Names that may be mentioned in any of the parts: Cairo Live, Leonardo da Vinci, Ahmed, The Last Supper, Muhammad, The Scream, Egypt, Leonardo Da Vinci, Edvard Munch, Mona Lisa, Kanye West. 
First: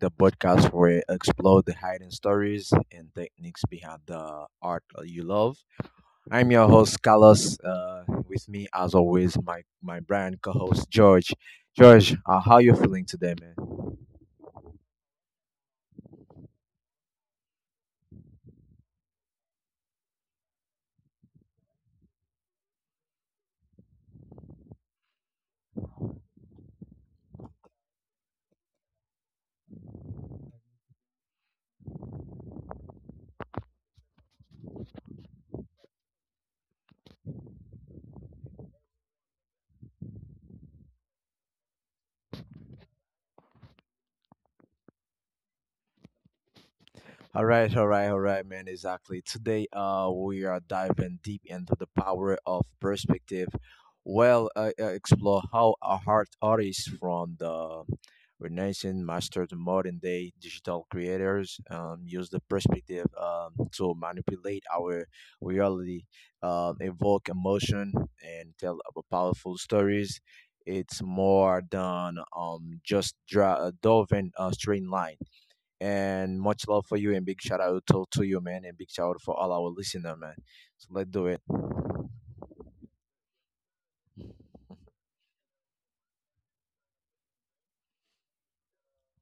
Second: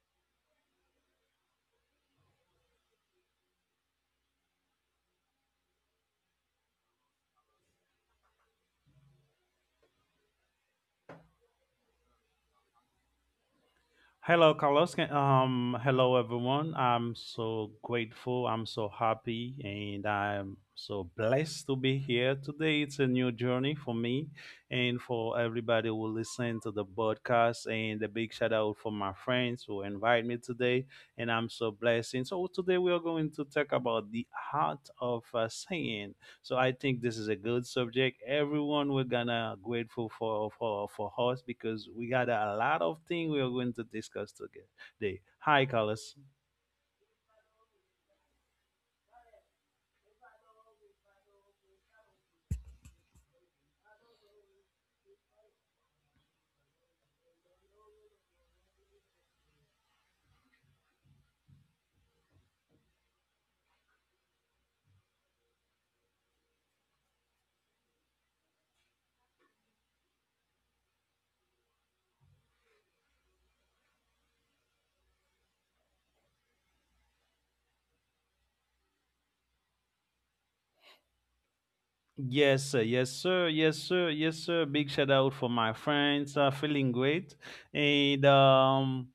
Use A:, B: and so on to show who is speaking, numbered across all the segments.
A: the podcast where we explore the hidden stories and techniques behind the art you love. I'm your host, Carlos. With me, as always, my brand co host, George. George, how you feeling today, man?
B: Hello, Carlos. Hello, everyone. I'm so grateful. I'm so happy, and I'm so blessed to be here today. It's a new journey for me, and for everybody who listen to the podcast. And a big shout out for my friends who invite me today, and I'm so blessed. And so today we are going to talk about the art of saying. So I think this is a good subject. Everyone we're gonna grateful for us because we got a lot of things we are going to discuss today. Hi, Carlos.
A: All right, all right, all right, man. Exactly. Today, we are diving deep into the power of perspective. Well, explore how a art artists from the Renaissance master to modern day digital creators use the perspective to manipulate our reality, evoke emotion, and tell about powerful stories. It's more than just drawing a straight line and much love for you and big shout out to you, man, and big shout out for all our listener, man. So let's do it.
B: Yes, sir. Yes, sir. Yes, sir. Yes, sir. Big shout out for my friends. Feeling great, and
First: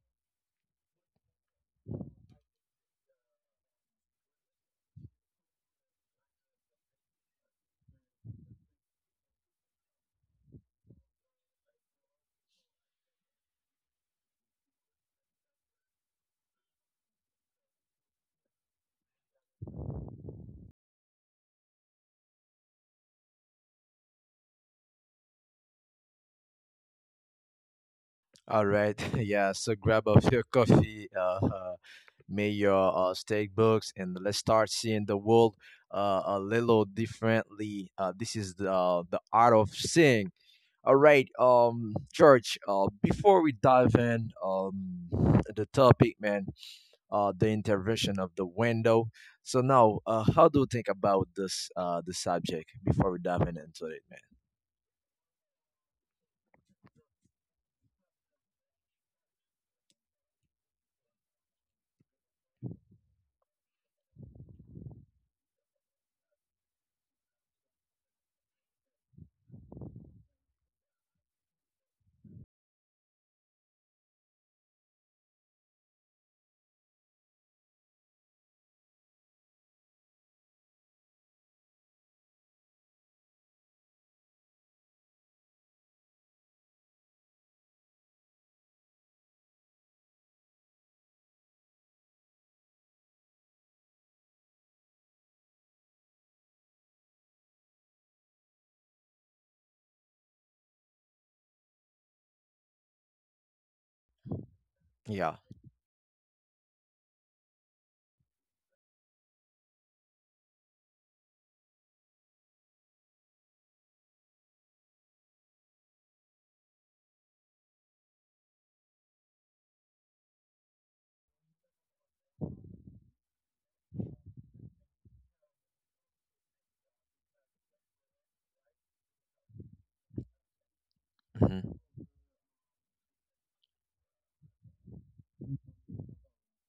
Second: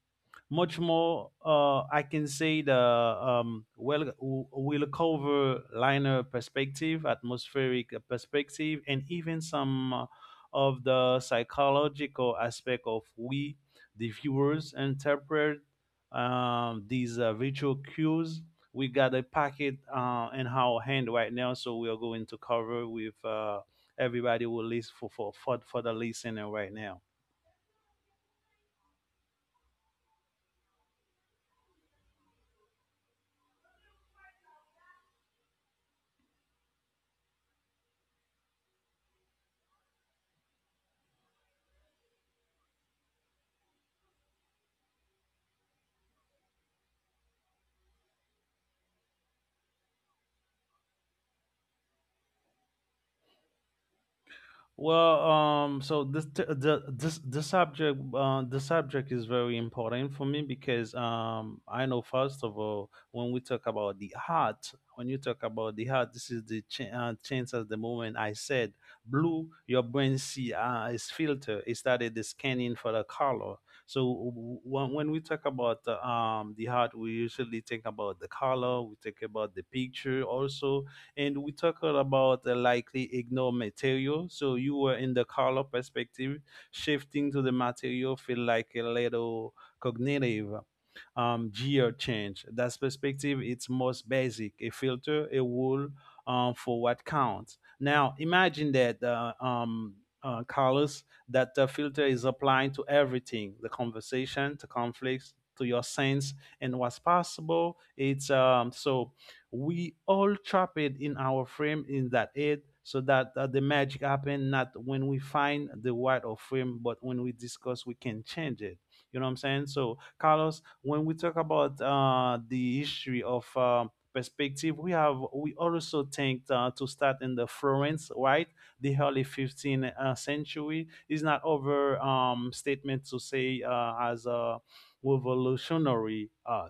B: much more. I can say the well, we'll cover liner perspective, atmospheric perspective, and even some of the psychological aspect of we, the viewers, interpret these visual cues we got a packet in our hand right now, so we are going to cover with everybody who list for the listener right now.
A: All right. Yeah. So grab up your coffee, may your steak books, and let's start seeing the world a little differently. This is the art of seeing. All right, George. Before we dive in, the topic, man. The intervention of the window. So now, how do you think about this the subject before we dive in into it, man?
B: Well, so this t- the this the subject is very important for me because I know first of all when we talk about the heart, when you talk about the heart, this is the chance at the moment I said blue. Your brain see is filter. It started the scanning for the color. So when we talk about the heart, we usually think about the color. We think about the picture also and we talked about the likely ignore material. So you were in the color perspective, shifting to the material feel like a little cognitive geo change. That's perspective. It's most basic. A filter, a rule for what counts. Now imagine that, Carlos, that the filter is applying to everything: the conversation, to conflicts,
A: Yeah.
B: to your sense, and what's possible. It's So we all trap it in our frame in that head so that the magic happen not when we find the right of frame but when we discuss we can change it, you know what I'm saying? So Carlos, when we talk about the history of perspective, we also think to start in the Florence, right? The early 15th century is not
A: Mhm.
B: over statement to say as a revolutionary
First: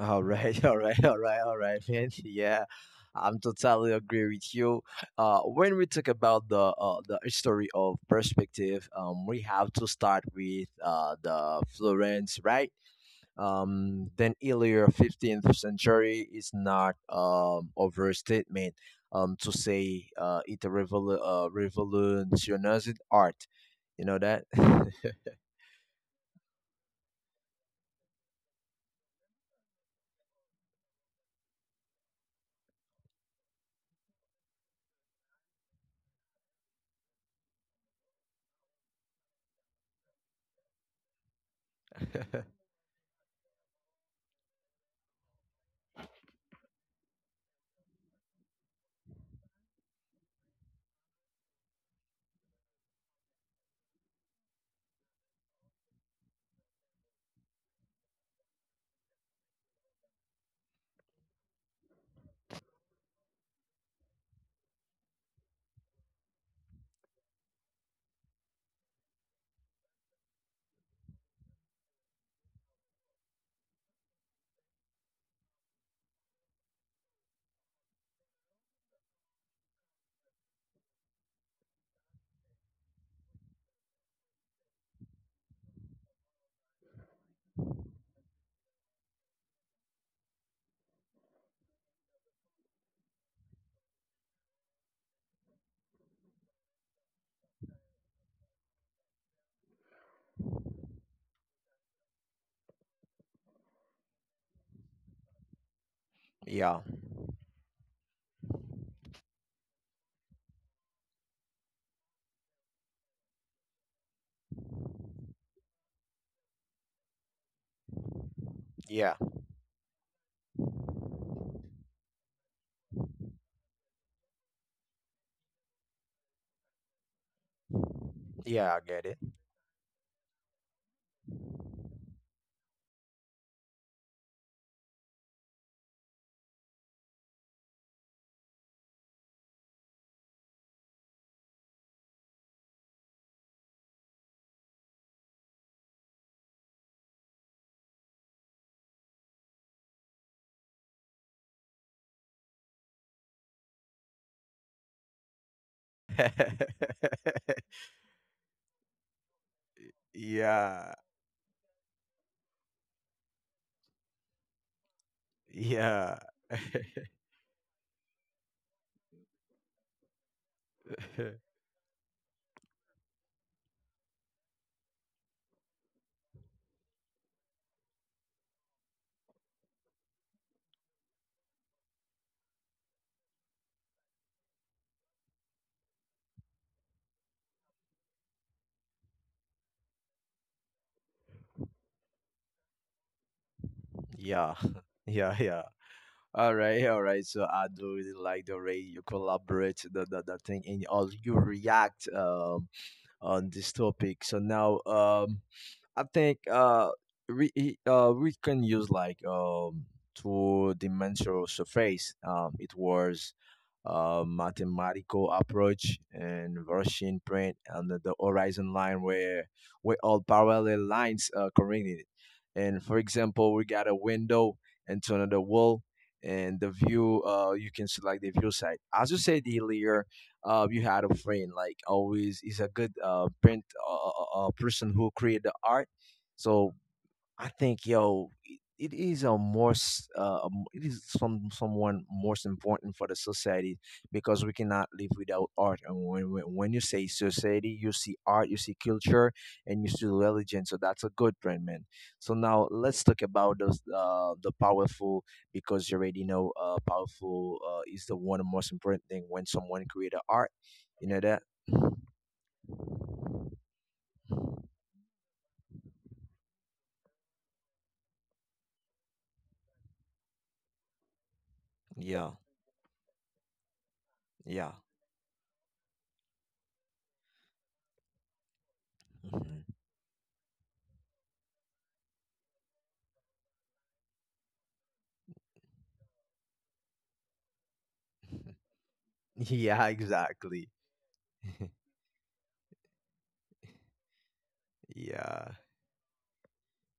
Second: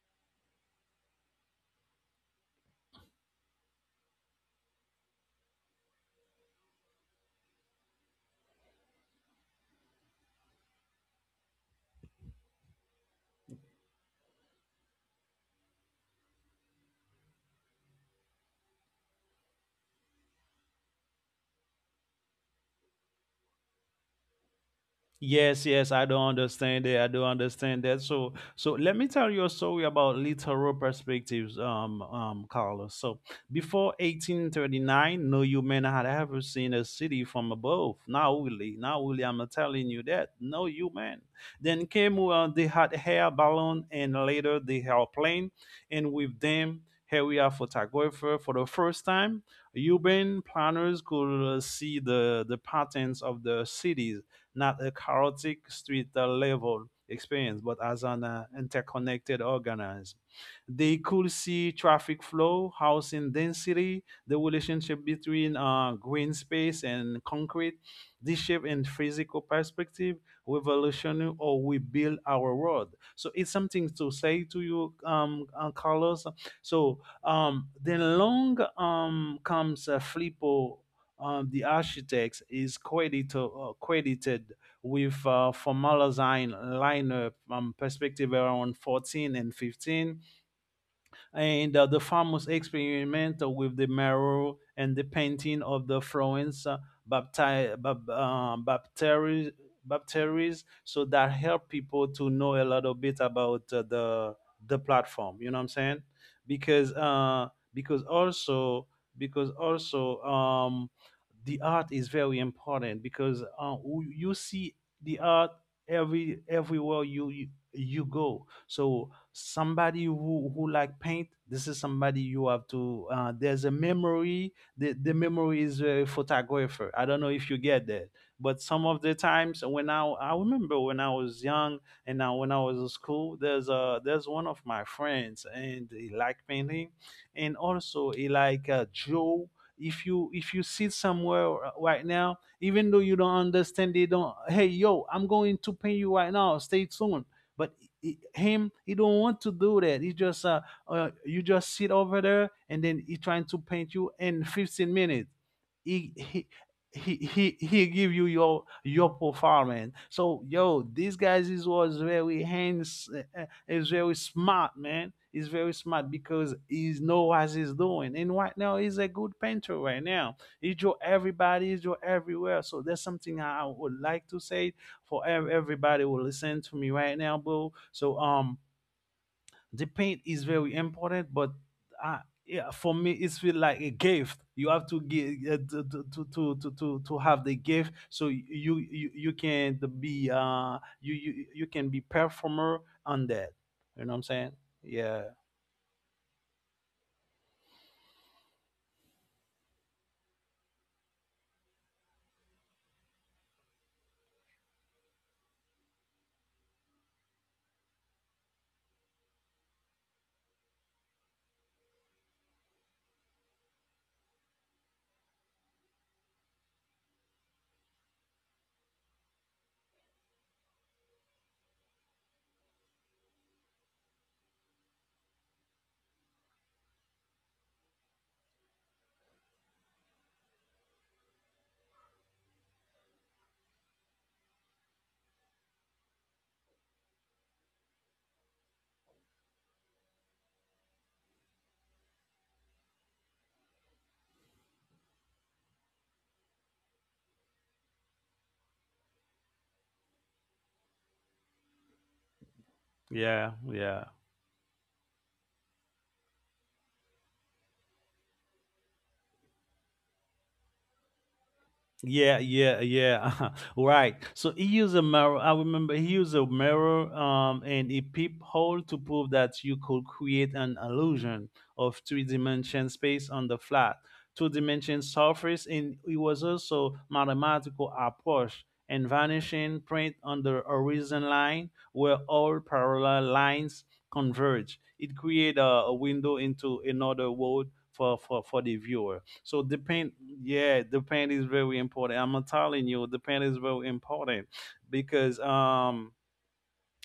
A: All right, all right, all right, all right, man. Yeah, I'm totally agree with you. When we talk about the history of perspective, we have to start with the Florence, right? Then earlier 15th century is not overstatement to say it a revolutionized art. You know that?
B: yes, yes, I don't understand that. I don't understand that. So let me tell you a story about literal perspectives, Carlos. So, before 1839, no human had ever seen a city from above. Now, really, now, really, I'm telling you that no human. Then came they had air balloon, and later they had plane, and with them, here we are photographer for the first time. Urban planners could see the patterns of the cities, not a chaotic street level experience, but as an interconnected organism. They could see traffic flow, housing density, the relationship between green space and concrete. This shape and physical perspective, revolutionary or we build our world. So it's something to say to you, Carlos. So then long comes Flippo, the architect, is credited, credited with formalizing lineup perspective around 14 and 15, and the famous experiment with the marrow and the painting of the Florence bapti- bab- uh, bapteries, bapteries, so that help people to know a little bit about the platform. You know what I'm saying?
A: Yeah,
B: Because also because also the art is very important because you see the art, everywhere you go. So
A: yeah,
B: somebody who like paint, this is somebody you have to there's a memory, the memory is a photographer. I don't know if you get that, but
A: yeah, I
B: some of
A: get
B: the
A: it.
B: times when I remember when I was young, and now when I was in school, there's a there's one of my friends and he like painting, and also he like Joe. If you if you sit somewhere right now, even though you don't understand, they don't, hey yo, I'm going to paint you right now, stay tuned. But him, he don't want to do that. He just you just sit over there, and then he trying to paint you in 15 minutes. he he he he he give you your performance. So yo,
A: Yeah,
B: these guys is was very hands is very smart man. He's very smart
A: yeah,
B: because he know what he's doing. And right now he's a good painter right now. He draw everybody, he draw everywhere. So that's something I would like to say for everybody who listen to me right now, bro. So the paint is very important, but I, yeah, for me, it's feel like a gift. You have to give to have the gift, so you can be you can be performer on that. You know what I'm saying?
A: yeah,
B: Yeah,
A: yeah, yeah. All right, all right. So I do really like the way you collaborate the thing and all you react on this topic. So now I think we can use like two-dimensional surface. It was a mathematical approach and version print and the horizon line where all parallel lines are coordinated. And for example, we got a window into another wall. And the view, you can select the view side. As you said earlier, you had a friend like always is a good print person who create the art. So I think, yo, it is a more, s- a m- it is someone most important for the society, because we cannot live without art. And when you say society, you see art, you see culture, and you see religion. So that's a good trend, man. So now let's talk
B: yeah,
A: about those
B: yeah.
A: the powerful, because you already know powerful is the one most important thing when someone create a art. You know that?
B: Yeah, yeah, yeah. Right. So he used a mirror. I remember he used a mirror and a peephole to prove that you could create an illusion of
A: Yeah,
B: three-dimension space on the flat,
A: yeah.
B: two-dimension surface, and it was also mathematical approach and
A: Mhm.
B: vanishing print on the horizon line where all parallel lines converge. It created a window into another world for the viewer, so the
A: Yeah,
B: paint,
A: exactly.
B: yeah, the paint is very important. I'm telling you the paint is very important because
A: Yeah.
B: um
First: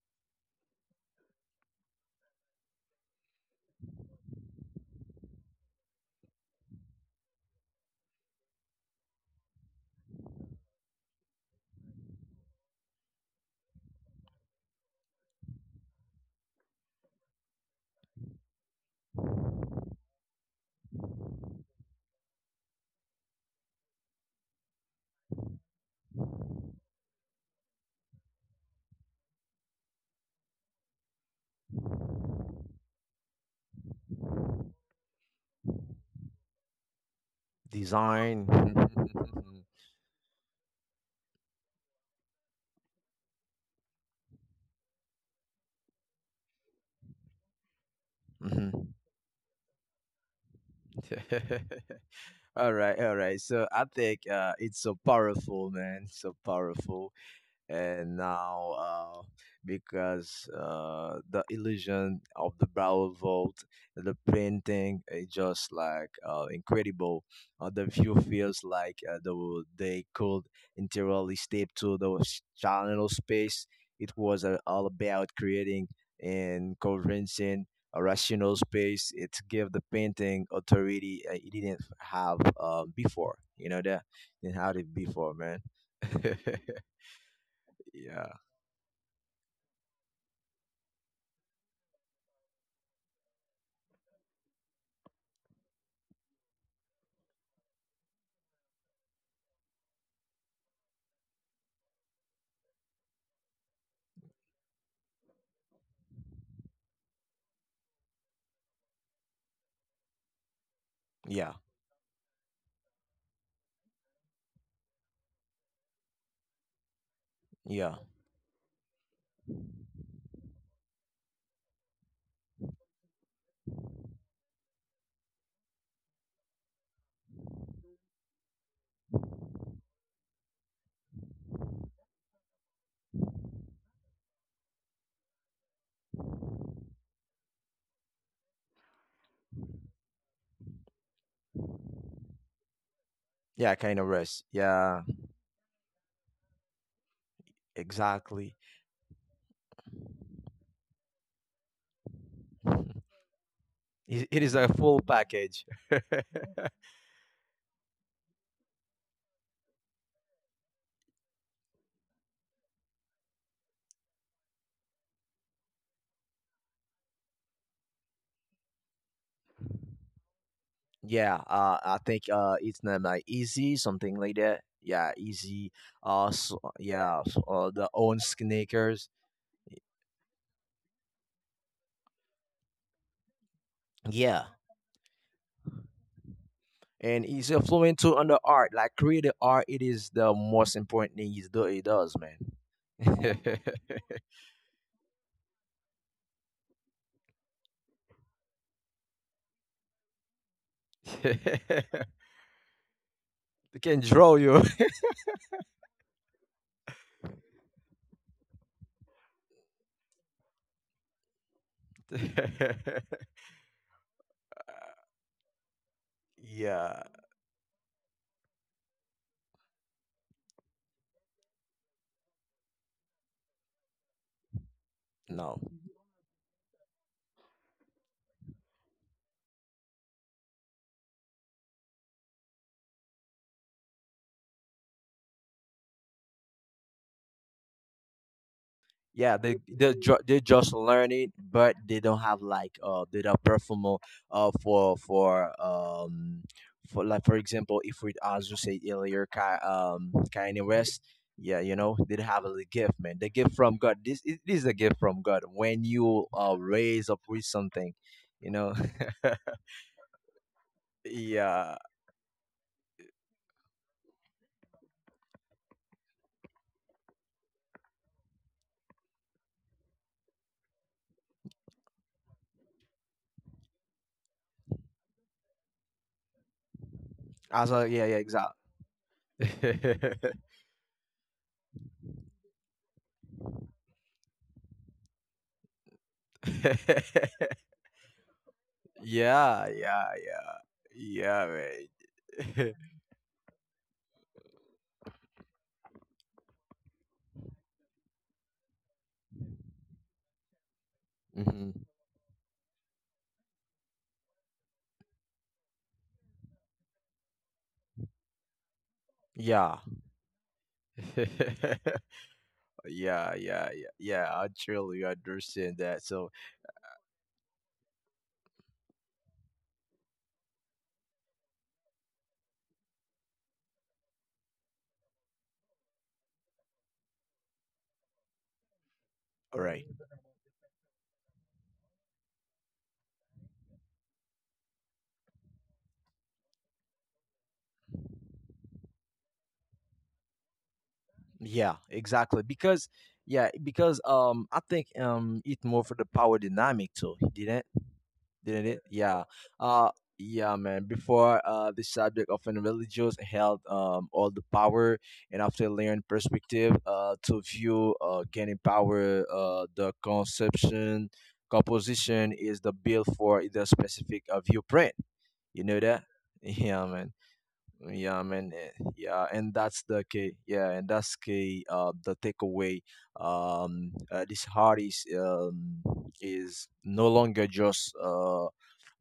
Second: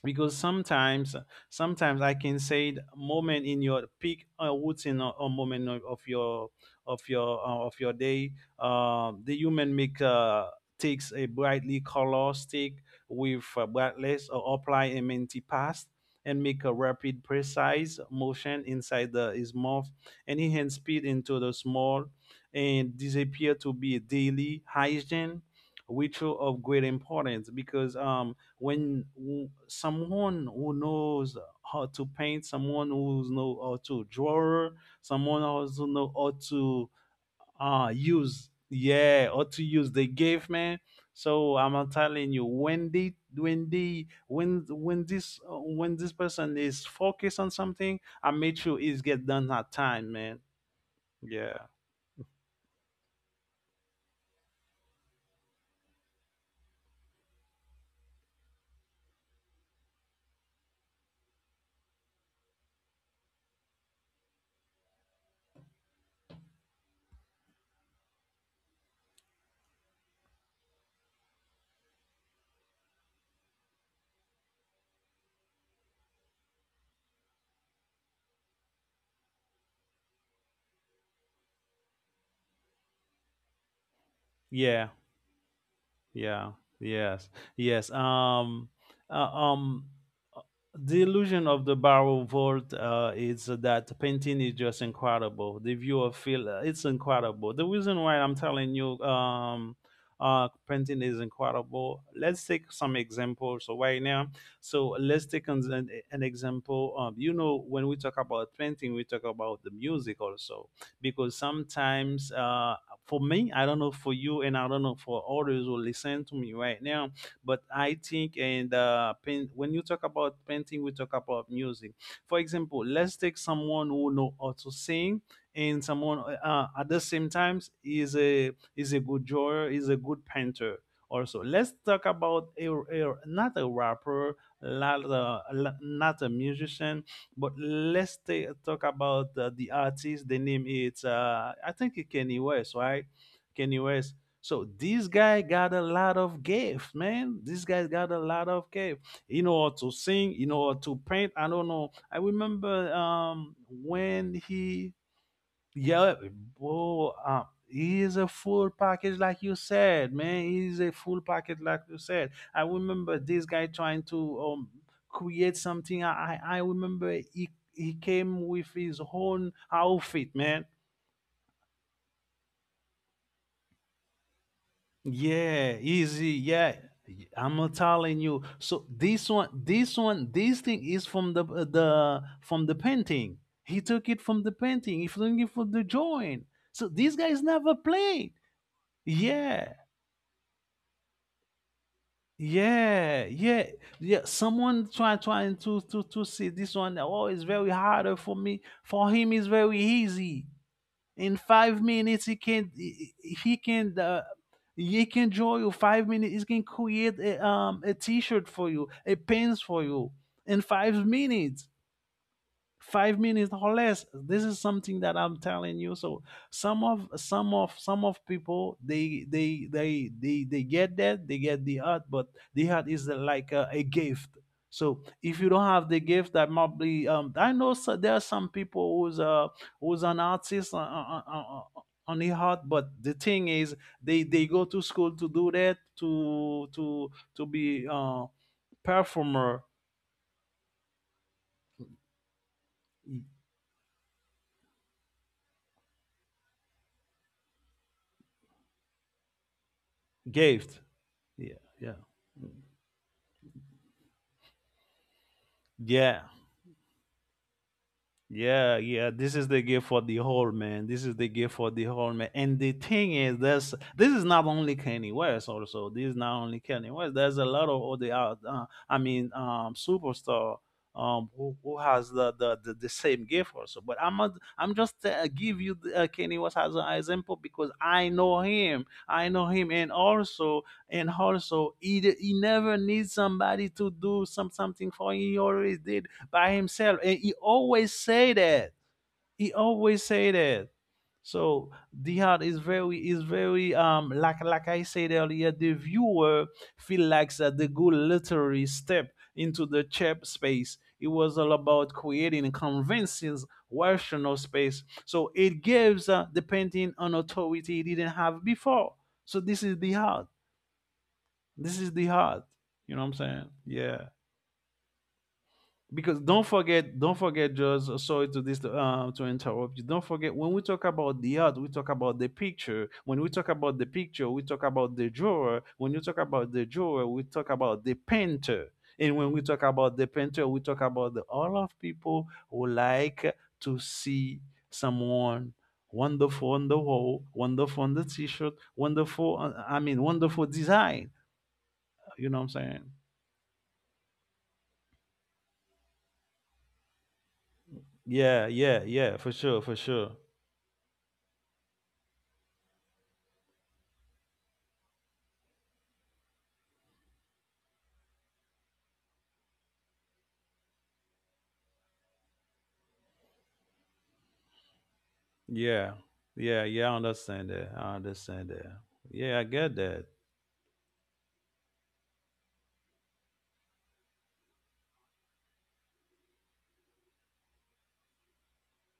B: because sometimes I can say the moment in your peak routine or moment of your of your of your day, the human make takes a brightly color stick with brightness or apply a minty pass and make a rapid precise motion inside the his mouth, and he enhance speed into the small and disappear to be a daily hygiene ritual of great importance because when someone who knows how to paint, someone who knows how to draw, someone also know how to
A: Design.
B: use, yeah, how to use the gift, man. So I'm telling you, when they when they when this person is focused on something, I make sure
A: Mhm.
B: it's get done at time, man. Yeah,
A: All right, all right. So I think it's so powerful, man. So powerful. And now, because the illusion of the barrel vault, the painting is just like incredible. The view feels like they could entirely step to the channel space. It was all about creating and convincing a rational space. It gave the painting authority it didn't have before. You know that didn't have
B: yeah,
A: it before, man.
B: yeah. Yes, yes,
A: Yeah.
B: uh, um the illusion of the barrel vault is that the painting is just incredible. The viewer feel it's incredible. The reason why I'm telling you painting is incredible. Let's take some examples. So right now, so let's take an example. You know, when we talk about painting, we talk about the music also because
A: Yeah.
B: sometimes for me, I don't know for you, and I don't know for others who listen to me right now, but
A: Yeah.
B: I think, and paint, when you talk about painting we talk about music. For example, let's take someone who know how to sing, and someone at the same times is a good drawer, is a good painter. Also let's talk about a not a rapper, not a musician, but let's talk about the artist. The name is I think it's Kenny West, right?
A: Yeah.
B: Kenny
A: Kind of
B: West.
A: rest.
B: So
A: Yeah.
B: this guy got a lot of gift, man. This guy got a lot
A: Exactly.
B: of gift. You know how to sing, you know how to paint. I don't know. I remember
A: It
B: when
A: is a
B: he,
A: full package.
B: yeah, oh, he is a full package, like you said, man. He's a full package, like you said. I remember this guy trying to create something. I remember he came with his own outfit, man.
A: Yeah, I think it's named like Easy, something like that. Yeah, Easy.
B: Yeah, easy.
A: So,
B: Yeah,
A: yeah, so,
B: I'm not
A: the own
B: telling you. So
A: sneakers.
B: this one, this one, this thing is from the from the painting. He took it from
A: Yeah,
B: the painting. He took it from the drawing. So these
A: and
B: guys
A: he's
B: never
A: influential on
B: played.
A: the art like creative art,
B: Yeah,
A: it is the most important thing he does, man.
B: yeah, yeah, yeah. Someone trying to see this one. Oh, it's very hard for me. For him, it's very easy. In five
A: They
B: minutes he can
A: can draw you.
B: he can draw you. 5 minutes he can create a t-shirt for you, a pants for you. In 5 minutes, 5 minutes or less. This is something that I'm telling you. So
A: Yeah.
B: some of people, they get that. They get the art, but the art is like a gift. So if you
A: No,
B: don't have the gift, that might be, I know. So there are some people who's who's an artist on, on the heart. But the thing is, they go to school to do that, to be
A: yeah, they
B: performer.
A: they ju- they just learn it, but they don't have like, they don't perform, uh, for for um for like, for example, if we, as you said earlier, Kanye
B: Gift.
A: West,
B: Yeah,
A: yeah, you
B: yeah,
A: know, they don't have a gift, man. The gift from God, this it is a gift from God when
B: yeah.
A: you raise up with something, you know.
B: Yeah, yeah. This is the gift for the whole man. This is the gift for
A: Yeah,
B: the whole man. And the thing is, this is not only Kanye West. Also, this is not only Kanye West. There's a lot of other, I mean, superstar, who, has the same gift also. But I'm not, I'm just give you the, Kanye West as an example because
A: as a, yeah,
B: I
A: yeah,
B: know
A: exactly.
B: him. I know him, and also he, he never needs somebody to do something for him. He always did by himself. And he always say that. He
A: Yeah,
B: always
A: yeah,
B: say
A: yeah,
B: that.
A: yeah,
B: So the art is
A: man.
B: very, like I said earlier, the viewer feel like that the good literary step into the chap space. It was all
A: Hmm.
B: about creating convincing rational space. So it gives the painting an authority it didn't have before. So this
A: Yeah.
B: is the art. This is
A: Yeah,
B: the art. You know what I'm
A: yeah,
B: saying?
A: yeah,
B: Yeah.
A: yeah. I truly understand that.
B: Because
A: So,
B: don't forget, just sorry to this to interrupt you. Don't forget, when we talk about the art, we talk about the picture. When we talk about the picture, we talk about the drawer. When you talk about the drawer, we talk about the painter. And when we
A: all
B: talk
A: right.
B: about the painter, we talk about the all of people who like to see someone wonderful on the wall, wonderful on the t-shirt, wonderful I mean wonderful design.
A: Yeah,
B: You know what
A: exactly.
B: I'm saying?
A: Because, yeah, because I think it's more for the power dynamic too. Didn't
B: Yeah,
A: didn't it?
B: yeah, yeah,
A: Yeah.
B: for sure, for
A: Uh,
B: sure.
A: yeah, man. Before, the subject of religious held all the power, and after learning perspective to view, gaining power, the conception composition is the build for the specific viewprint. You know
B: Yeah.
A: that?
B: Yeah.
A: Yeah,
B: Yeah, I
A: man.
B: understand that. I
A: Yeah,
B: understand
A: man.
B: that.
A: Yeah,
B: Yeah, I
A: and
B: get
A: that's the
B: that.
A: key. Yeah, and that's key. The takeaway. This artist is no longer just,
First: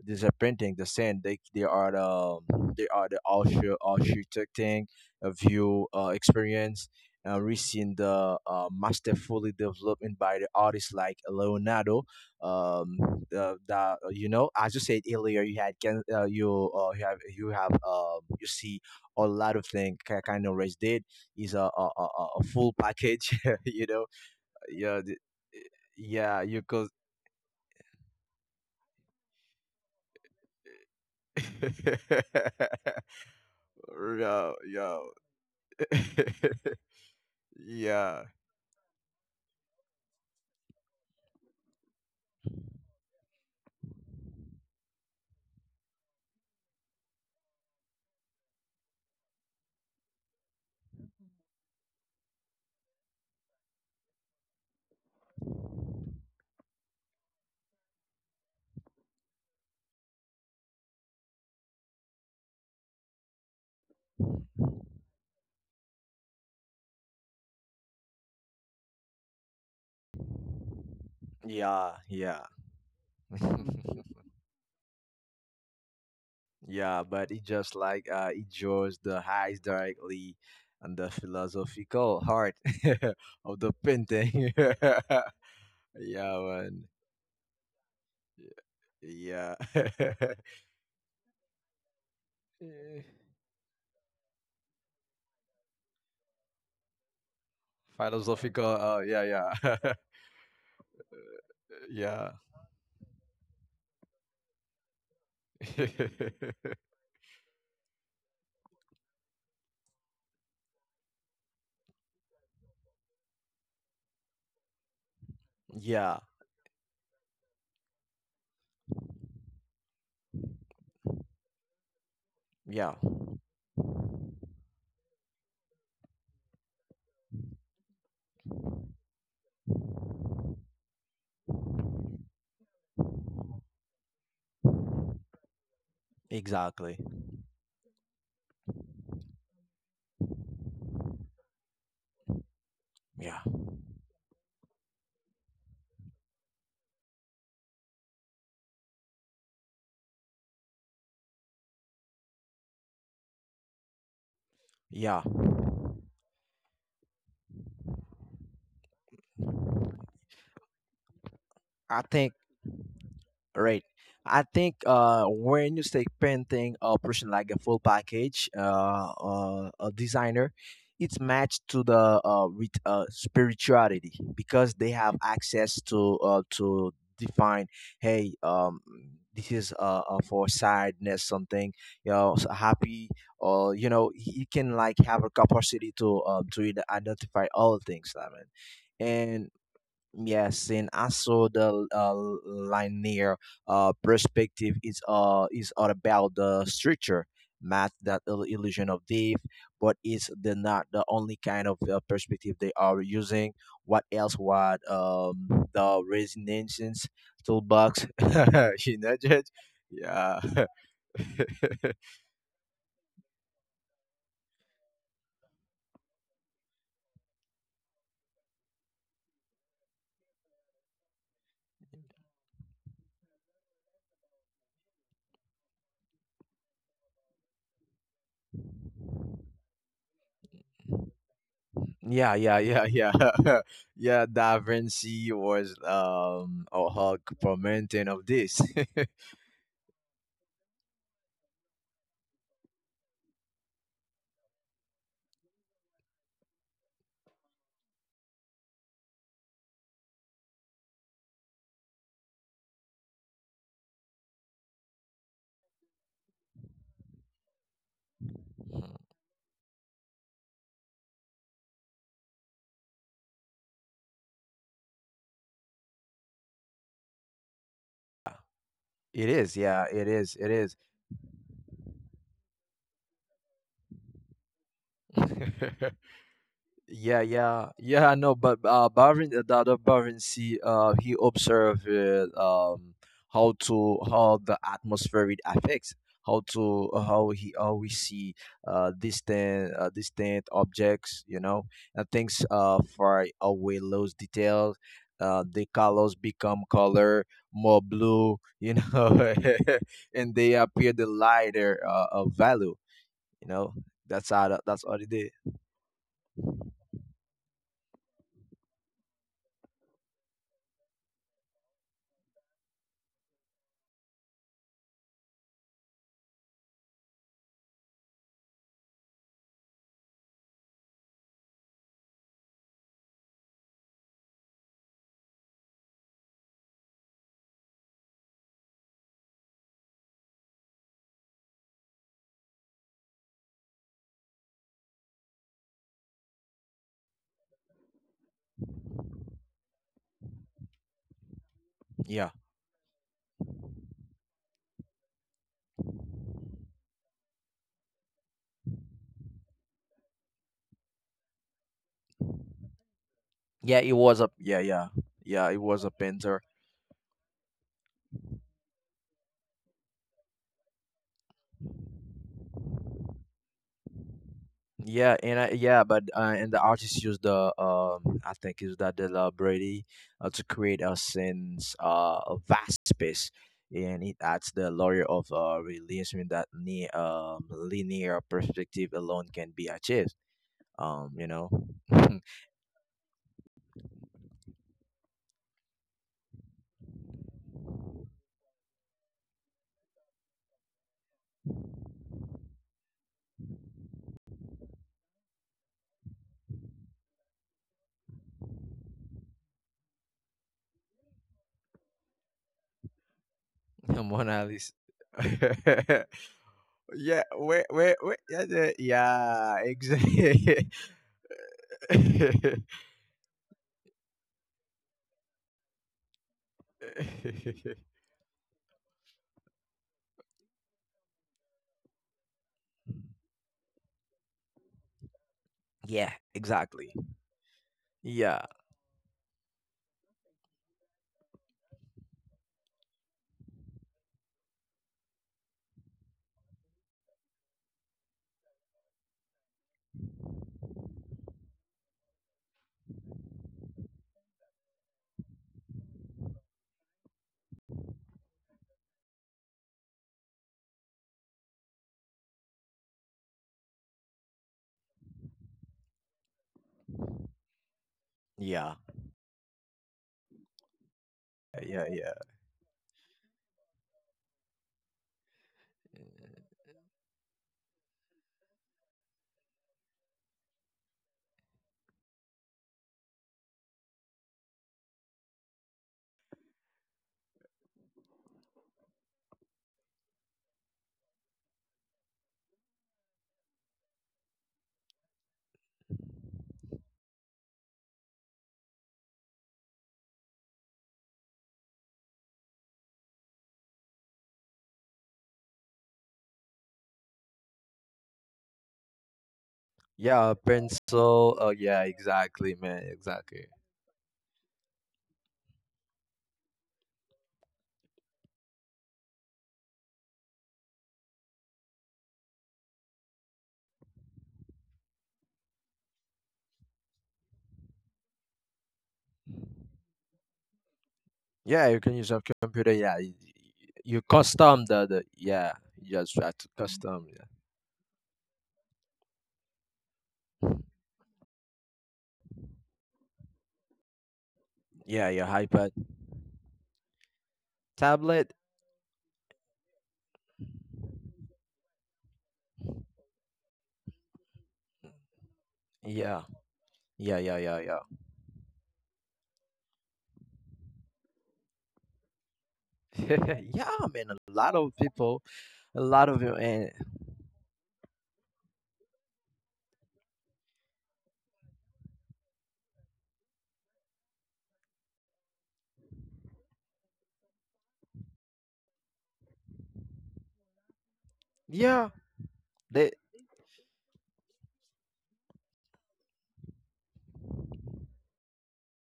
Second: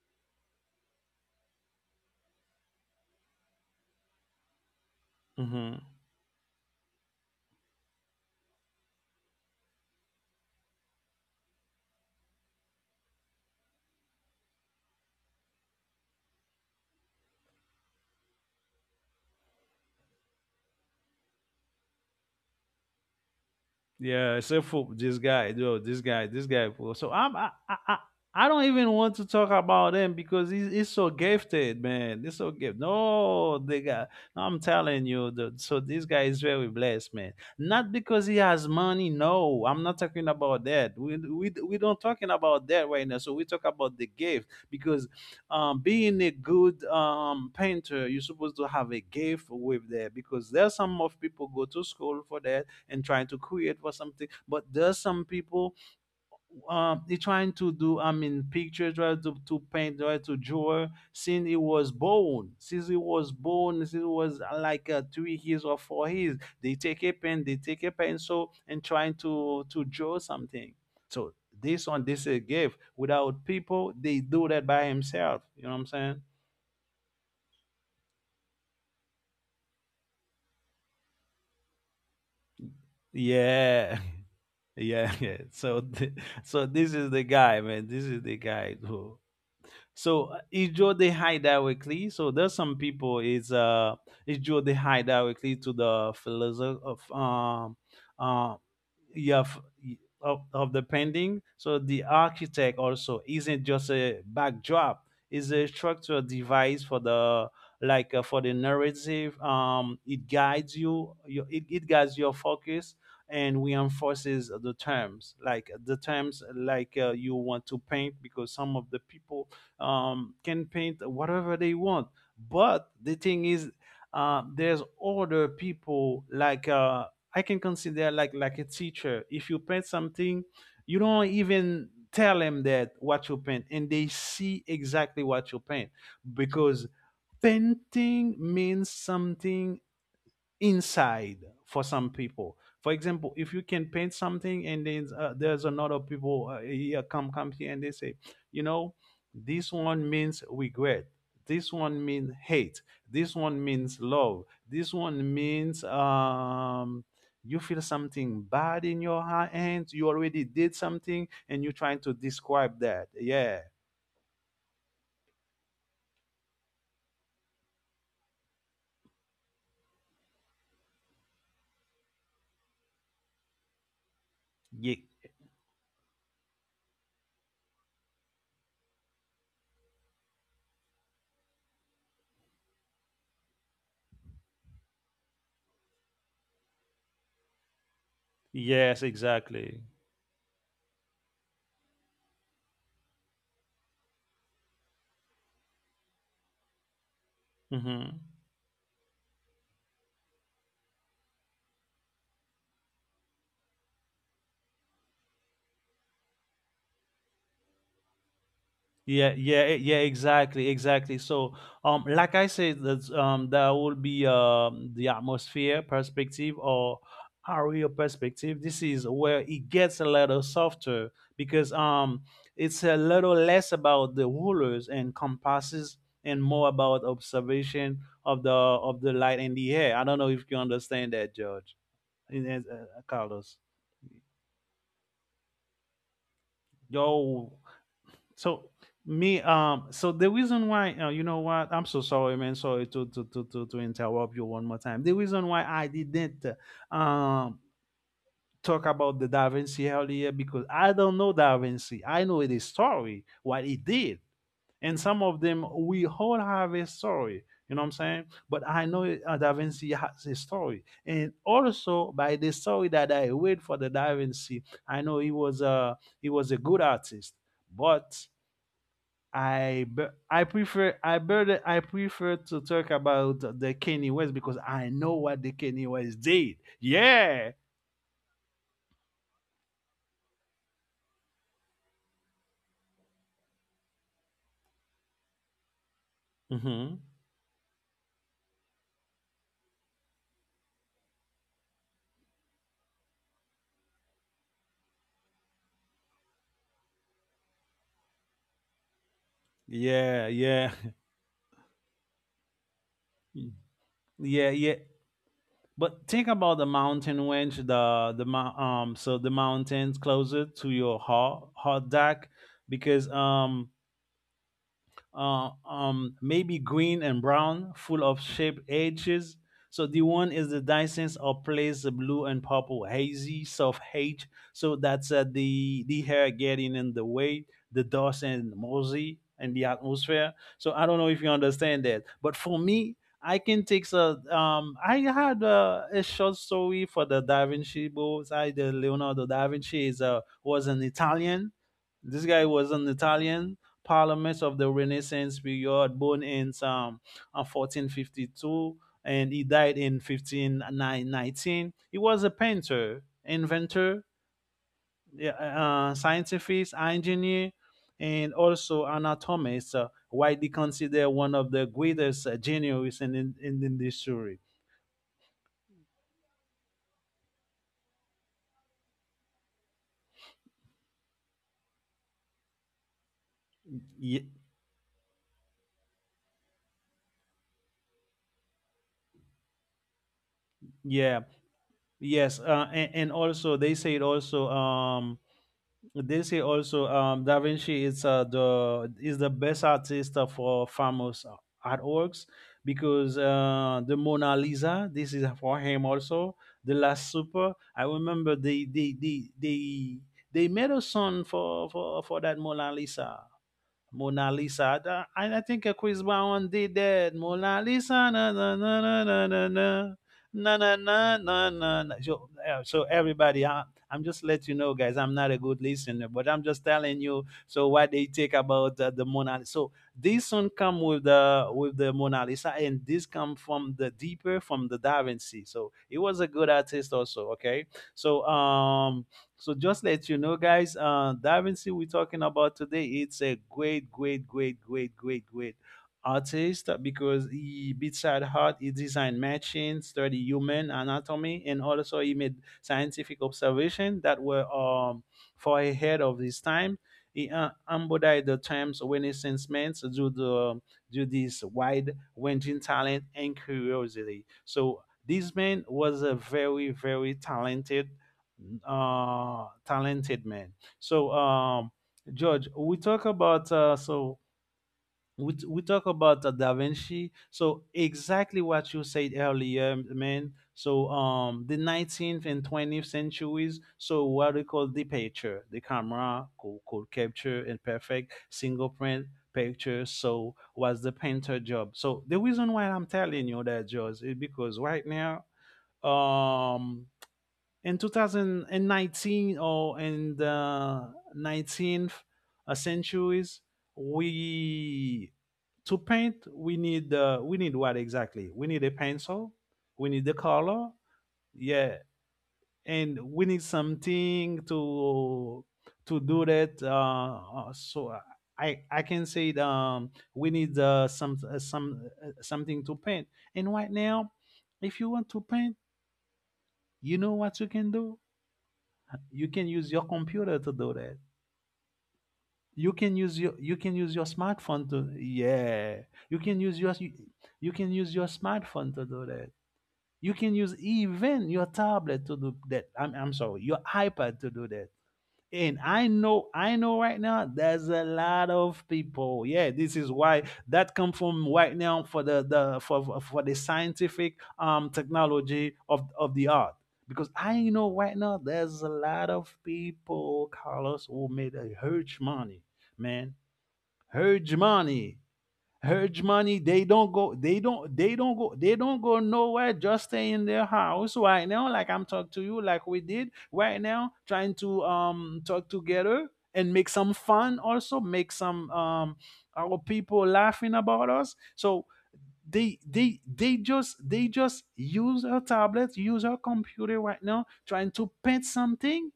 A: these are painting the same. They are the architecting a
B: Hmm.
A: view experience. We seen the masterfully development by the artists like Leonardo. Um, as you said earlier, you had can you see a lot of things. Kind of Rest did is a full package. You know,
B: Yeah, except for
A: yeah,
B: this guy, though. This guy,
A: yeah,
B: this
A: you
B: guy.
A: could.
B: Bro. So I'm, I don't even want to talk about them because he's so gifted, man. He's so gifted. No, they got.
A: Yeah,
B: I'm
A: yeah.
B: telling you, so this guy is very blessed, man. Not
A: Yeah.
B: because he has money. No, I'm not talking about that. We don't talking about that right now. So we talk about the gift because, being a good painter, you're supposed to have a gift with that because there's some of people go to school for that and trying to create for something. But there's some people they trying to do, I mean, pictures, try to, paint, try to draw. Since he was born, since he was like 3 years or 4 years, they take a pen, they take a pencil and trying to draw something. So this
A: Yeah,
B: one, this is
A: yeah.
B: a gift. Without people, they do that by himself. You know what I'm saying?
A: Yeah, but it just like, it draws the eyes directly on the philosophical heart of the
B: Yeah,
A: painting.
B: yeah, yeah. So,
A: Yeah,
B: so
A: man.
B: this is the guy, man. This is the guy who.
A: Yeah.
B: So it's just they hide directly. So there's some
A: Eh,
B: people is it just they hide directly to the philosoph of uh,
A: Philosophical. Yeah,
B: you have
A: yeah.
B: of, the painting. So the
A: Yeah.
B: architect also isn't just a backdrop, it's a structural device for the, like for the narrative it guides you, it, guides your focus and reinforces the
A: Yeah,
B: terms like you want to paint because some of the people can paint whatever they want. But
A: yeah,
B: the thing is there's other people like I can consider like a teacher. If you paint something, you don't even tell them that what you paint, and they see exactly what you paint because
A: exactly.
B: painting means something inside for some people. For example,
A: Yeah,
B: if you can paint something and then there's another people here come here and they say, you know, this one means regret. This one means hate. This one means love. This
A: yeah.
B: one means you feel something bad in your hands. You already did something and you're trying
A: I
B: to
A: think
B: describe that. Yeah.
A: Right. I think when you say painting a person like a full package, a designer, it's matched to the, with, spirituality, because they
B: Ye-
A: have access to define. Hey, this is for sadness, something, you know, so happy, or you know, you can like have a capacity to identify all things, I
B: yes,
A: mean.
B: exactly.
A: Yes, and also the, linear perspective is all about the structure, math, that illusion of depth, but it's the not the only kind of perspective they are using. What else? What the resonance toolbox? You know,
B: Yeah,
A: Judge?
B: yeah, yeah,
A: Yeah.
B: exactly, exactly. So, like I said, that's, that will be the atmosphere perspective or area perspective. This is where it gets a little softer because it's a little less about the rulers and compasses and more about observation of the light in the air. I don't know if you understand that, George,
A: Yeah,
B: in,
A: yeah, yeah, yeah.
B: Carlos.
A: Yeah, Da Vinci was a hug
B: Yo.
A: prominent of this.
B: So me, so the reason why, you know what? I'm so sorry, man. Sorry to interrupt you one more time. The reason why I didn't uh, um talk about the Da Vinci earlier because I don't know Da Vinci. I know the story, what he did, and some of them we all have a story. You know what I'm saying? But I know Da Vinci has a story, and also by the story that I read for the Da Vinci, I know he was a good artist, but
A: It is,
B: I
A: yeah,
B: be-
A: it is,
B: I
A: it is.
B: prefer I better I prefer to talk about the Kanye West because I know what the Kanye West did.
A: Yeah,
B: Yeah,
A: yeah, yeah. I know, but Baron, the other Baron see, he observed, how the atmosphere it affects, how to
B: mm-hmm.
A: how he how we see distant objects, you know, and things far away lose details. The colors become color more blue, you know,
B: Yeah,
A: and they
B: yeah,
A: appear the lighter, value, you know. That's
B: yeah,
A: all.
B: yeah.
A: That's all it did.
B: But think about the mountain range, so the mountains closer to your heart deck because maybe green and brown, full of sharp edges. So the one is the Dyson, or place the blue and purple hazy soft H. So that's the hair getting in the way, the dust and mossy and the atmosphere. So I don't know if you understand that, but for me, I can take a. I had a short story for the Da Vinci books. I the Leonardo da Vinci is a was an Italian. This
A: Yeah,
B: guy was an Italian parliaments of the Renaissance period, born in 1452, and he died in 1519. He was a painter,
A: yeah. it
B: inventor,
A: was a Yeah, yeah,
B: yeah,
A: yeah. It was a painter.
B: scientist, engineer, and also anatomist, widely considered one of the greatest genius in, the history.
A: Yeah, and I, yeah, but and the artist used the, I think is that the La Brady, to create a sense, a vast space, and it
B: Ye-
A: adds the layer of realism that linear perspective alone can be achieved. Um,
B: yeah,
A: you know,
B: yes, and also they said also. They say also, Da Vinci is the is the best artist for famous artworks because the Mona Lisa. This is for him also. The Last Supper. I remember they made a song for, for that Mona Lisa. Mona
A: Mona Lisa.
B: Lisa. I think Chris Brown did that.
A: Yeah,
B: Mona
A: wait, wait,
B: Lisa,
A: wait.
B: na
A: Yeah,
B: na na na na na
A: yeah,
B: na. Na
A: exactly.
B: na na na na. Na. So, so everybody, I'm just let you know, guys. I'm not a good listener, but I'm just telling you. So what they take about the Mona Lisa. So this one come with the Mona Lisa, and this come from the deeper from the Da Vinci. So it
A: Yeah,
B: was a good
A: exactly.
B: artist also. Okay, so
A: Yeah,
B: so just let you know, guys, Da Vinci we're talking about today, it's a great, great, great, great, great, great artist because he beside heart he designed machines, study human anatomy, and also he made scientific observation that were far ahead of his time. He embodied the terms renaissance man due the due this wide ranging talent and curiosity. So this man was a very, very talented
A: yeah,
B: talented man. So,
A: yeah, yeah.
B: George, we talk about so we talk about Da Vinci. So exactly what you said earlier, man. So the 19th and 20th centuries. So what we call the picture, the camera could capture and perfect single print picture. So was the painter job. So the reason why I'm telling you that, George, is because right now. Um, in 2019 or in the 19th centuries, we to paint we need what exactly, we need a pencil, we need the
A: Yeah,
B: color,
A: pencil. Oh,
B: yeah,
A: yeah, exactly, man,
B: and we
A: exactly.
B: need something to do that, so I can say it, we need something to paint. And right now, if you want to paint, you know what you can do, you can use your computer to do that.
A: Yeah, you can use a
B: You
A: computer.
B: can
A: Yeah,
B: use your,
A: you custom
B: smartphone
A: the
B: to.
A: the yeah,
B: Yeah,
A: you just
B: you
A: try
B: can
A: to
B: use your,
A: custom. Yeah,
B: smartphone to do that. You can use even your tablet to do that. I'm sorry, your iPad to do that.
A: yeah, your
B: And
A: iPad,
B: I know right now there's a lot
A: tablet.
B: of people. Yeah, this is why that come from right now for the for the scientific technology of
A: Yeah,
B: the art. Because
A: yeah, yeah,
B: I
A: yeah,
B: know
A: yeah.
B: right now there's a lot of people, Carlos, who made a huge money, man.
A: Yeah, man.
B: Huge
A: A lot of
B: money.
A: people, a
B: Urge
A: lot of you,
B: money, they
A: and
B: don't go, they don't, They don't go, they don't go nowhere, just stay in their house right now, like I'm talking to you, like we did right now, trying to talk together and make some fun also, make some our people laughing about us. So
A: yeah,
B: they
A: they.
B: they they just they just use her tablet, use her computer right now, trying to paint something,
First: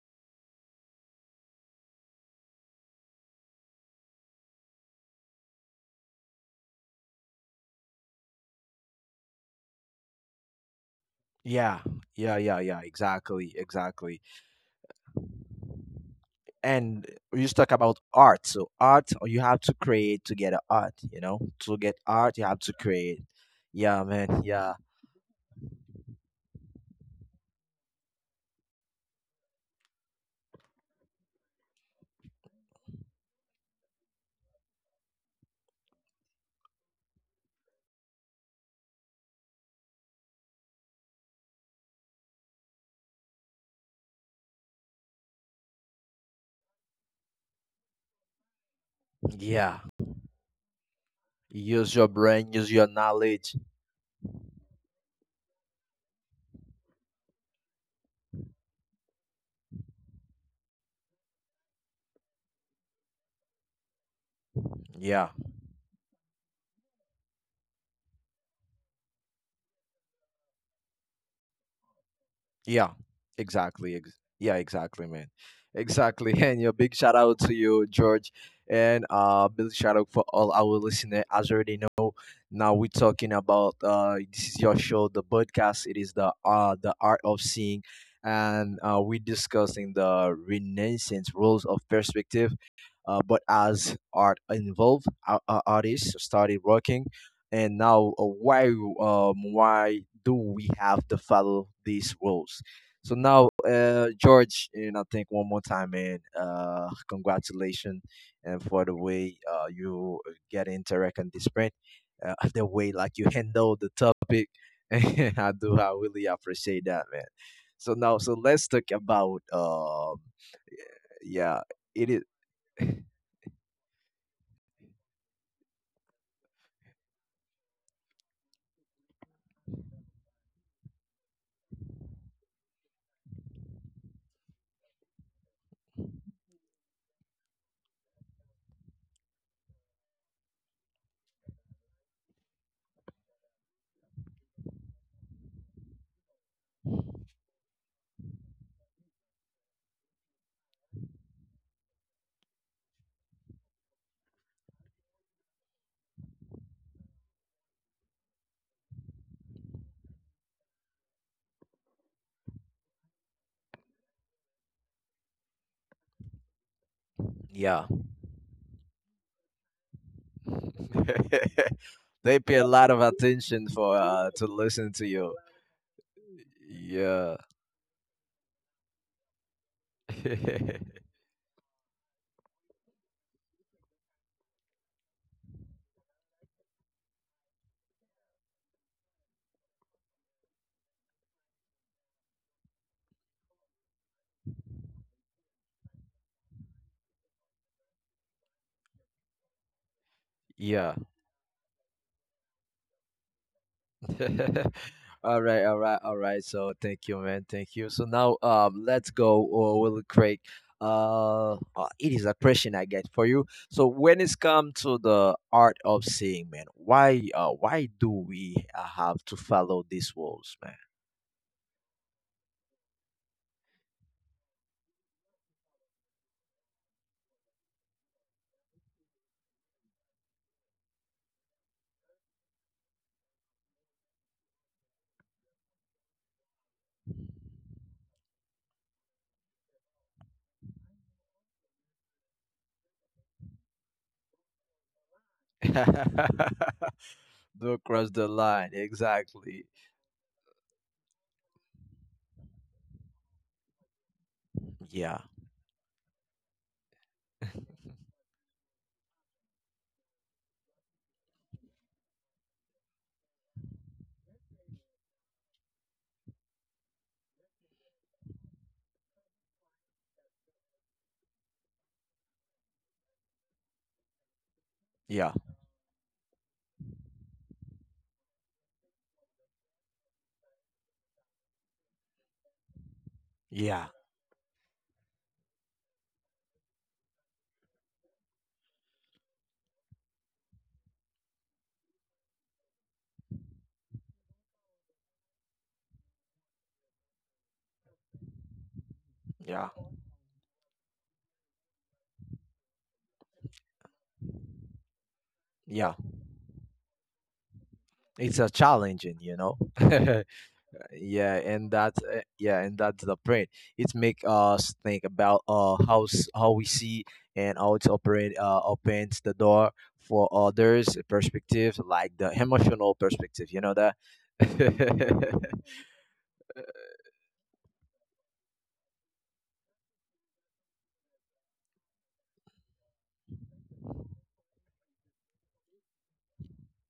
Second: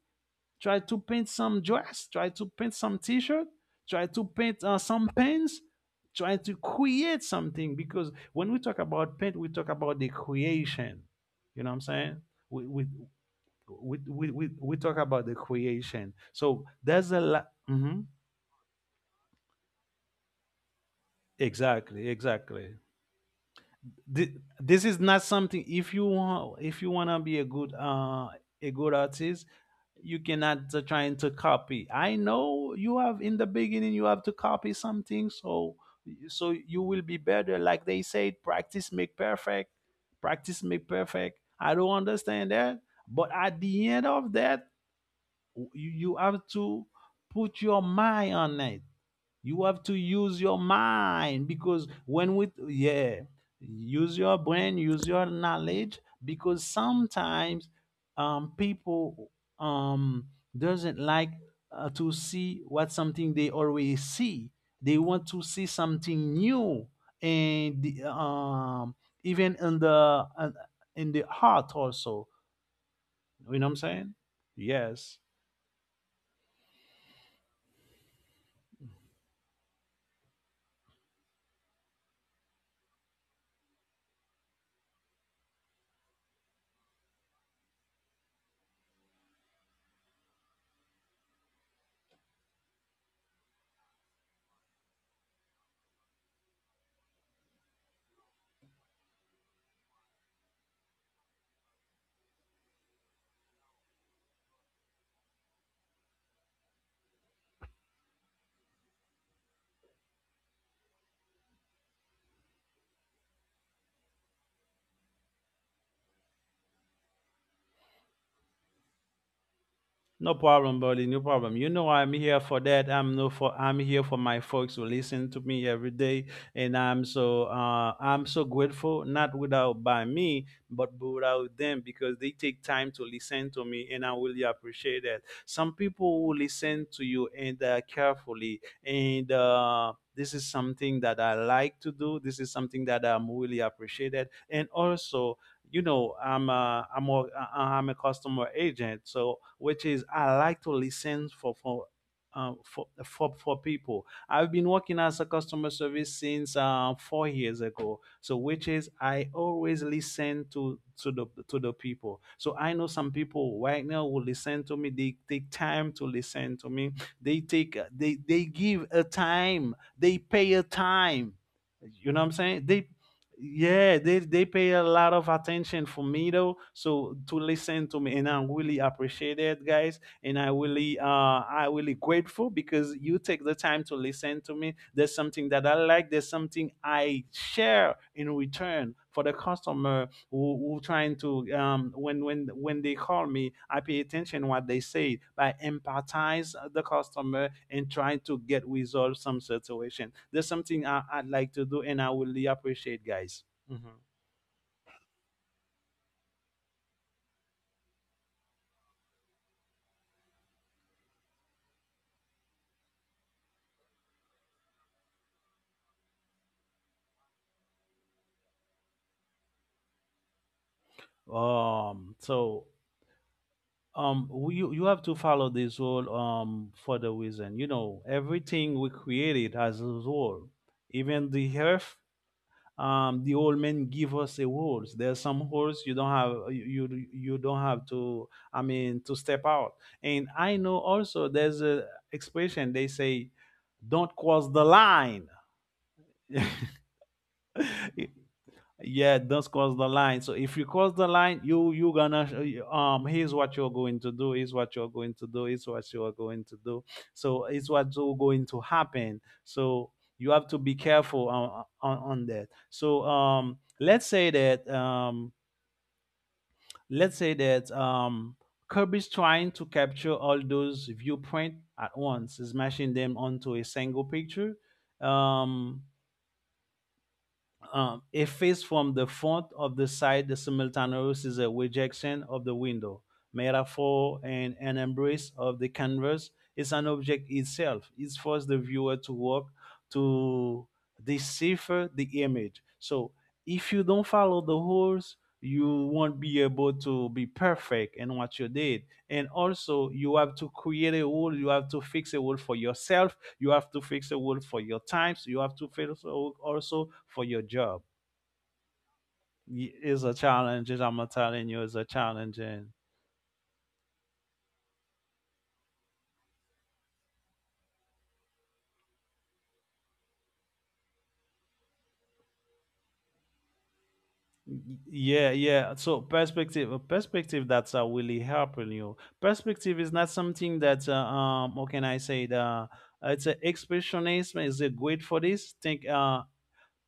B: try to paint some dress, try to paint some t-shirt, try to paint some pens, try to create something. Because when we talk about paint, we talk about the creation. You know what
A: Yeah,
B: I'm saying?
A: yeah, yeah,
B: We
A: yeah.
B: we
A: Exactly,
B: we
A: exactly.
B: we, we, we talk about the creation. So
A: And
B: there's a
A: we
B: lot.
A: just talk about art. So art, you have to create to get a art. You know, to get
B: Exactly,
A: art, you have
B: exactly.
A: to create. Yeah, man. Yeah,
B: This is not something. If you wanna be a good artist, you cannot trying to copy. I know you have, in the beginning you have to copy something, so so you will be better. Like they said, practice make perfect, practice make perfect. I don't understand that, but at the end of that you have to put your mind on it. You
A: yeah.
B: have to use your mind
A: Use
B: because
A: your brain. Use your knowledge.
B: use your brain, use your knowledge. Because sometimes people um, doesn't like to see what something they always see. They
A: Yeah.
B: want to see something new and the, even in the heart also.
A: Yeah,
B: You know what I'm
A: exactly.
B: saying?
A: Yeah, exactly,
B: Yes.
A: man. Exactly. And your big shout out to you, George, and big shout out for all our listeners. As you already know, now we're talking about this is your show, the podcast. It is the art of seeing, and we're discussing the Renaissance rules of perspective. But as art involved, our artists started working, and now, why, why do we have to follow these rules? So now, George, and I think one more time, man, congratulations, and for the way, you get interact and this sprint, the way like you handle the topic. I really appreciate that, man. So now, let's talk about
B: No problem, buddy. No
A: yeah,
B: problem. You know
A: it
B: I'm
A: is.
B: here for that. I'm no for I'm here for my folks who listen to me every day, and I'm so grateful. Not without by me, but without them, because they take time to listen to me, and I really appreciate that. Some people who listen to you, and carefully, and this is something that I like to do. This is something that I'm really appreciated, and also you know I'm a customer agent, so which is I like to listen for for people. I've been working as a customer service since 4 years ago, so which is I always listen to the people. So I know some people right now will listen to me. They take time to listen to me. They take
A: Yeah.
B: they give a time, they pay a time. You know what I'm
A: They pay
B: saying?
A: a
B: They,
A: lot of attention for,
B: yeah, they they
A: to
B: pay a
A: listen to
B: lot of
A: you.
B: attention for me, though, so to
A: Yeah.
B: listen to me, and I really appreciate it, guys. And I really I really grateful because you take the time to listen to me. There's something that I like, there's something I share in return for the customer who trying to when when they call me, I pay attention what they say. I empathize the customer and try to get resolve some situation. There's something
A: Yeah.
B: I'd like to do, and I will really appreciate, guys. Mhm.
A: All right, all right, all right. So thank you, man. Thank you. So now, let's go. Or will Craig. It is a question I get for you. So when it's come to the art of seeing, man, why do we have to follow these rules,
B: So you you have to follow this rule, for the reason. You know, everything we created has a rule, even the earth. The old men give us a rules. There's some rules you don't have, you don't have to, I mean, to step out. And I know also there's a expression, they say, "Don't cross the line."
A: man? Don't cross the line.
B: yeah, does
A: Exactly.
B: cross the line. So if you cross the line, you gonna, here's what you're going to do, here's what you're going
A: Yeah.
B: to do, here's what you're going to do. So it's what's all going to happen. So you have to be careful on that. So let's say that kirby's trying to capture all those viewpoint at once, smashing them onto a single picture,
A: Yeah.
B: um a face from the front of the side. The simultaneous is a rejection of the window
A: Yeah.
B: metaphor and an embrace of the canvas, is an object itself. It forces the viewer to work to decipher the image. So if you don't follow the rules, you won't be able to be perfect in what you did. And
A: Yeah.
B: also you have to create a rule, you have to fix a rule for yourself. You have to fix a hole for your times. You have to
A: Yeah.
B: fix a hole also for your job.
A: It's a challenging, you know.
B: It's a challenge. I'm telling you, it's a challenge.
A: Yeah,
B: And
A: and that's the brain. It make us think about, how we see and how it operate, opens the door for others perspective, like the emotional perspective, you know that.
B: yeah, yeah. So perspective, a perspective that's really helping you. Perspective is not something that, what can I say? The it's an expressionism is a great for this. Think uh,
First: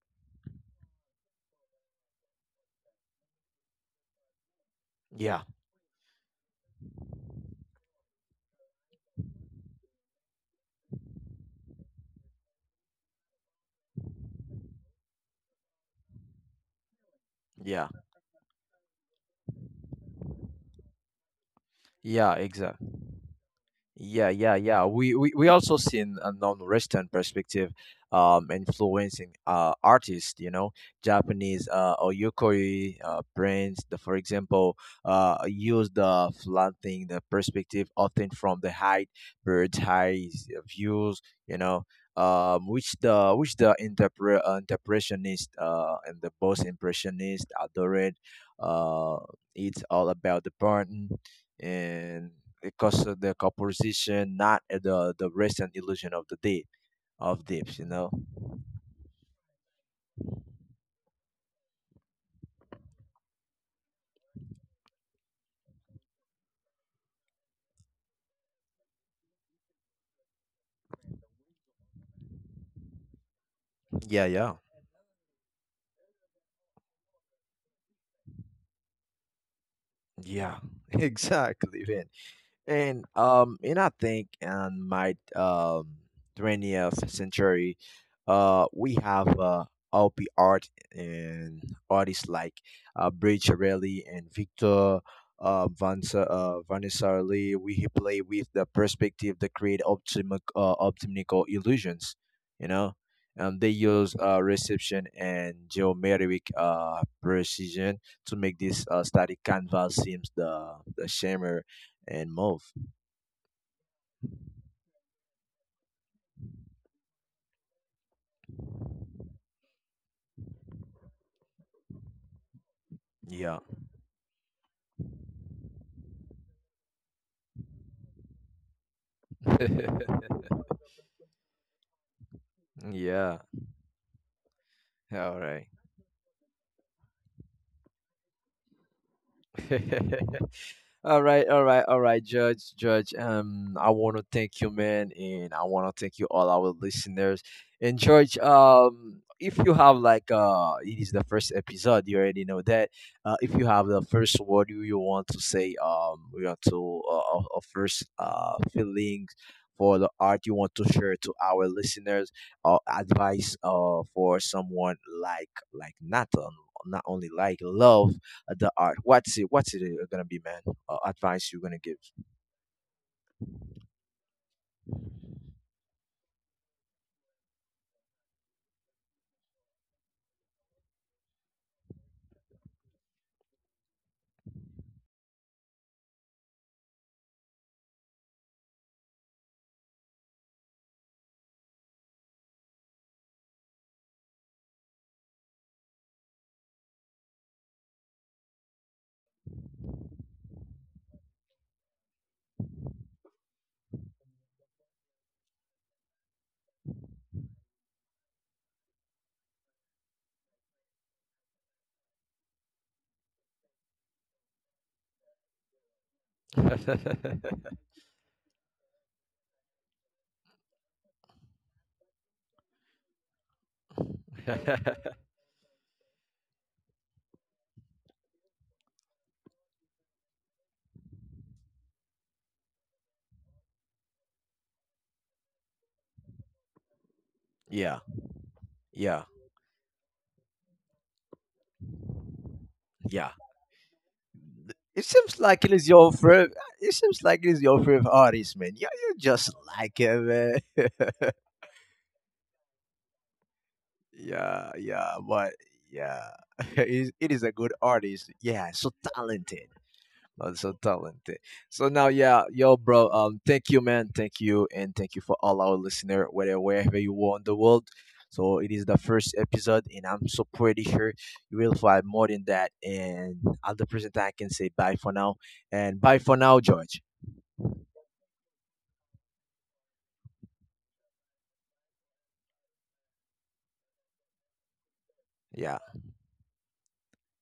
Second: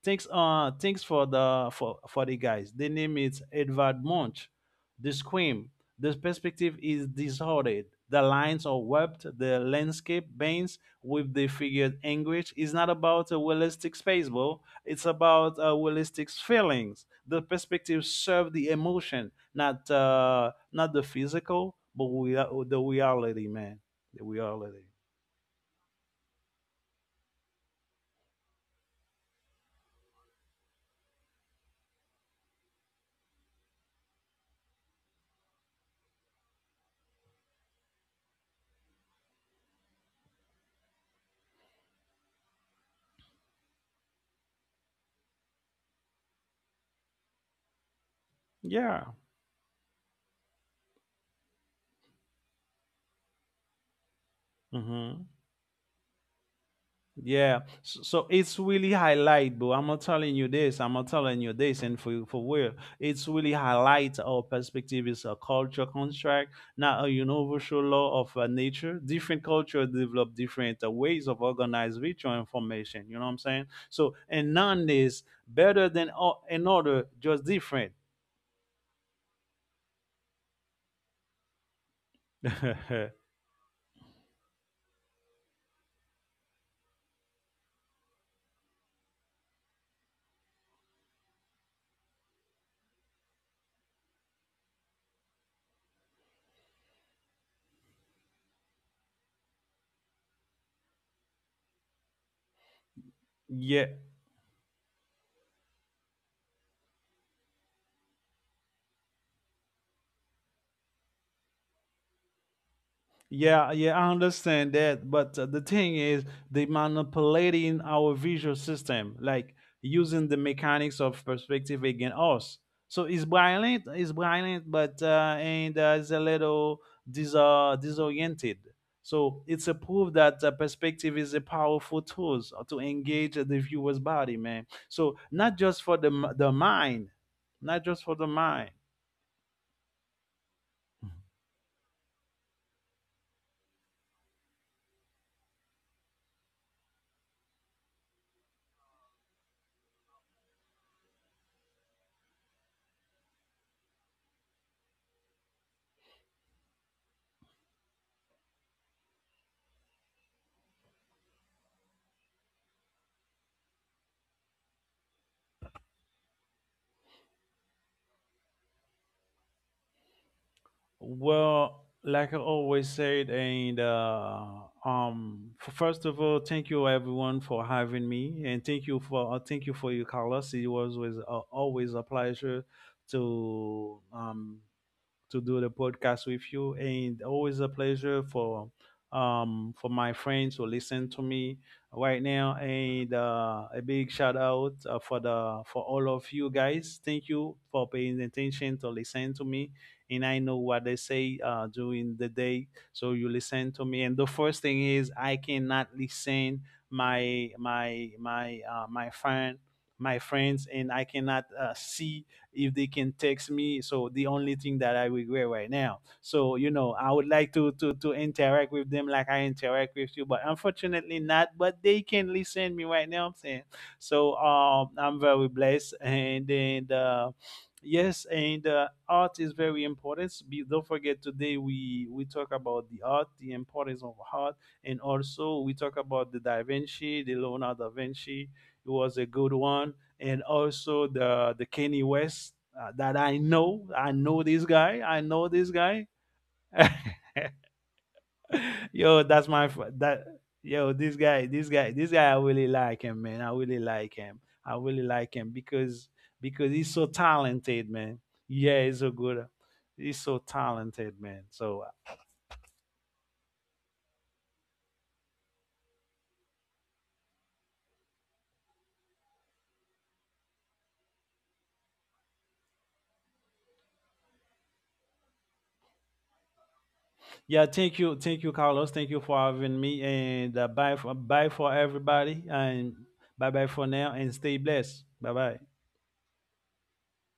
B: Thanks, uh, Thanks for the for the guys. The name is Edvard Munch. The
A: Yeah,
B: scream, the perspective is disordered. The lines are webbed. The landscape bends with the figured anguish. It's not about a realistic space, bro. It's about realistic feelings. The
A: yeah,
B: perspective serve the emotion, not not the physical, but
A: yeah,
B: we the
A: exactly.
B: reality, man. The
A: Yeah, yeah, yeah.
B: reality.
A: We also seen a non-Western perspective, influencing artists, you know, Japanese oyukoi brands, for example, use the flattening the perspective, often from the height, bird's eye views, you know, which the interpressionist and the post impressionist adored.
B: Yeah.
A: Uh, it's all about the burden, and because of the composition, not at the
B: Hmm.
A: the rest and illusion of the deep of
B: Yeah,
A: dips, you know.
B: so it's really highlight, bro. I'm not telling you this. I'm not telling you this, and for real, it's really highlight. Our perspective is a culture contract, not a universal law of nature. Different culture develop different ways of organize virtual information. You know what I'm saying? So,
A: Yeah,
B: and
A: yeah,
B: none is better than another, just different.
A: yeah, exactly, man. And um, and I think in my 20th century, We have op art, and artists like Bricciarelli and Victor Vanessa Lee. We play with the perspective that create optimical illusions, you know. They
B: yeah.
A: use reception and geometric precision to make this static canvas seems the shimmer and move.
B: Yeah, yeah, I understand that. But the thing is, they manipulating our visual system, like using the mechanics of perspective against us. So
A: Yeah.
B: it's brilliant, but and it's a little disoriented. So it's a proof that perspective is a powerful tool to engage
A: Yeah.
B: the viewer's body, man. So
A: All
B: not just for the the mind, not just for the mind.
A: right. All right, all right, all right, Judge, Judge. I want to thank you, man, and I want to thank you all our listeners. And Judge, if you have like, it is the first episode, you already know that. If you have the first word you want to say, you want to first feelings for the art you want to share to our listeners, or advice for someone like not only like love the art. What's it? What's it gonna be, man? Advice you're gonna
B: Well,
A: give?
B: like I always said, and first of all, thank you everyone for having me, and thank you for you, Carlos. It was always always a pleasure to um, to do the podcast with you, and always a pleasure for my friends who listen to me right now. And a big shout out for the for all of you guys. Thank you for paying attention to listen to me. And I know what they say during the day, so you listen to me. And the first thing is, I cannot listen my my my uh, my friend my friends, and I cannot see if they can text me. So the only thing that I regret right now. So you know, I would like to to interact with them like I interact with you, but unfortunately not. But they can listen me right now. I'm saying so. I'm very blessed, and then. Yes, and art is very important. Don't forget, today we talk about the art, the importance of art, and also we talk about the Da Vinci, the Leonardo da
A: Yeah,
B: Vinci. It was
A: yeah,
B: a good one, and also the Kanye West that
A: yeah.
B: I know. I know this guy.
A: It
B: I
A: seems
B: know
A: like
B: this
A: it is
B: guy.
A: your favorite. It seems like it is your favorite artist, man. Yeah, you
B: yo,
A: just like
B: that.
A: him, man.
B: Yo, this guy, I really like him, man. I really like him.
A: Yeah,
B: I really
A: yeah,
B: like
A: but
B: him
A: yeah,
B: because
A: it
B: he's so
A: is it is a good
B: talented, man.
A: artist. Yeah,
B: Yeah,
A: so
B: he's so good.
A: talented.
B: He's so
A: That's so
B: talented,
A: talented.
B: man. So
A: So now, yeah, yo, bro. Thank you, man. Thank you, and thank you for all our listener, whether wherever you are in the world. So it is the first episode, and I'm so pretty sure you will find more than that. And at the present time, I can say bye for now, and bye for now, George.
B: yeah, thank you, Carlos. Thank you for having me, and bye for everybody, and bye for now, and stay blessed. Bye bye.
A: Yeah.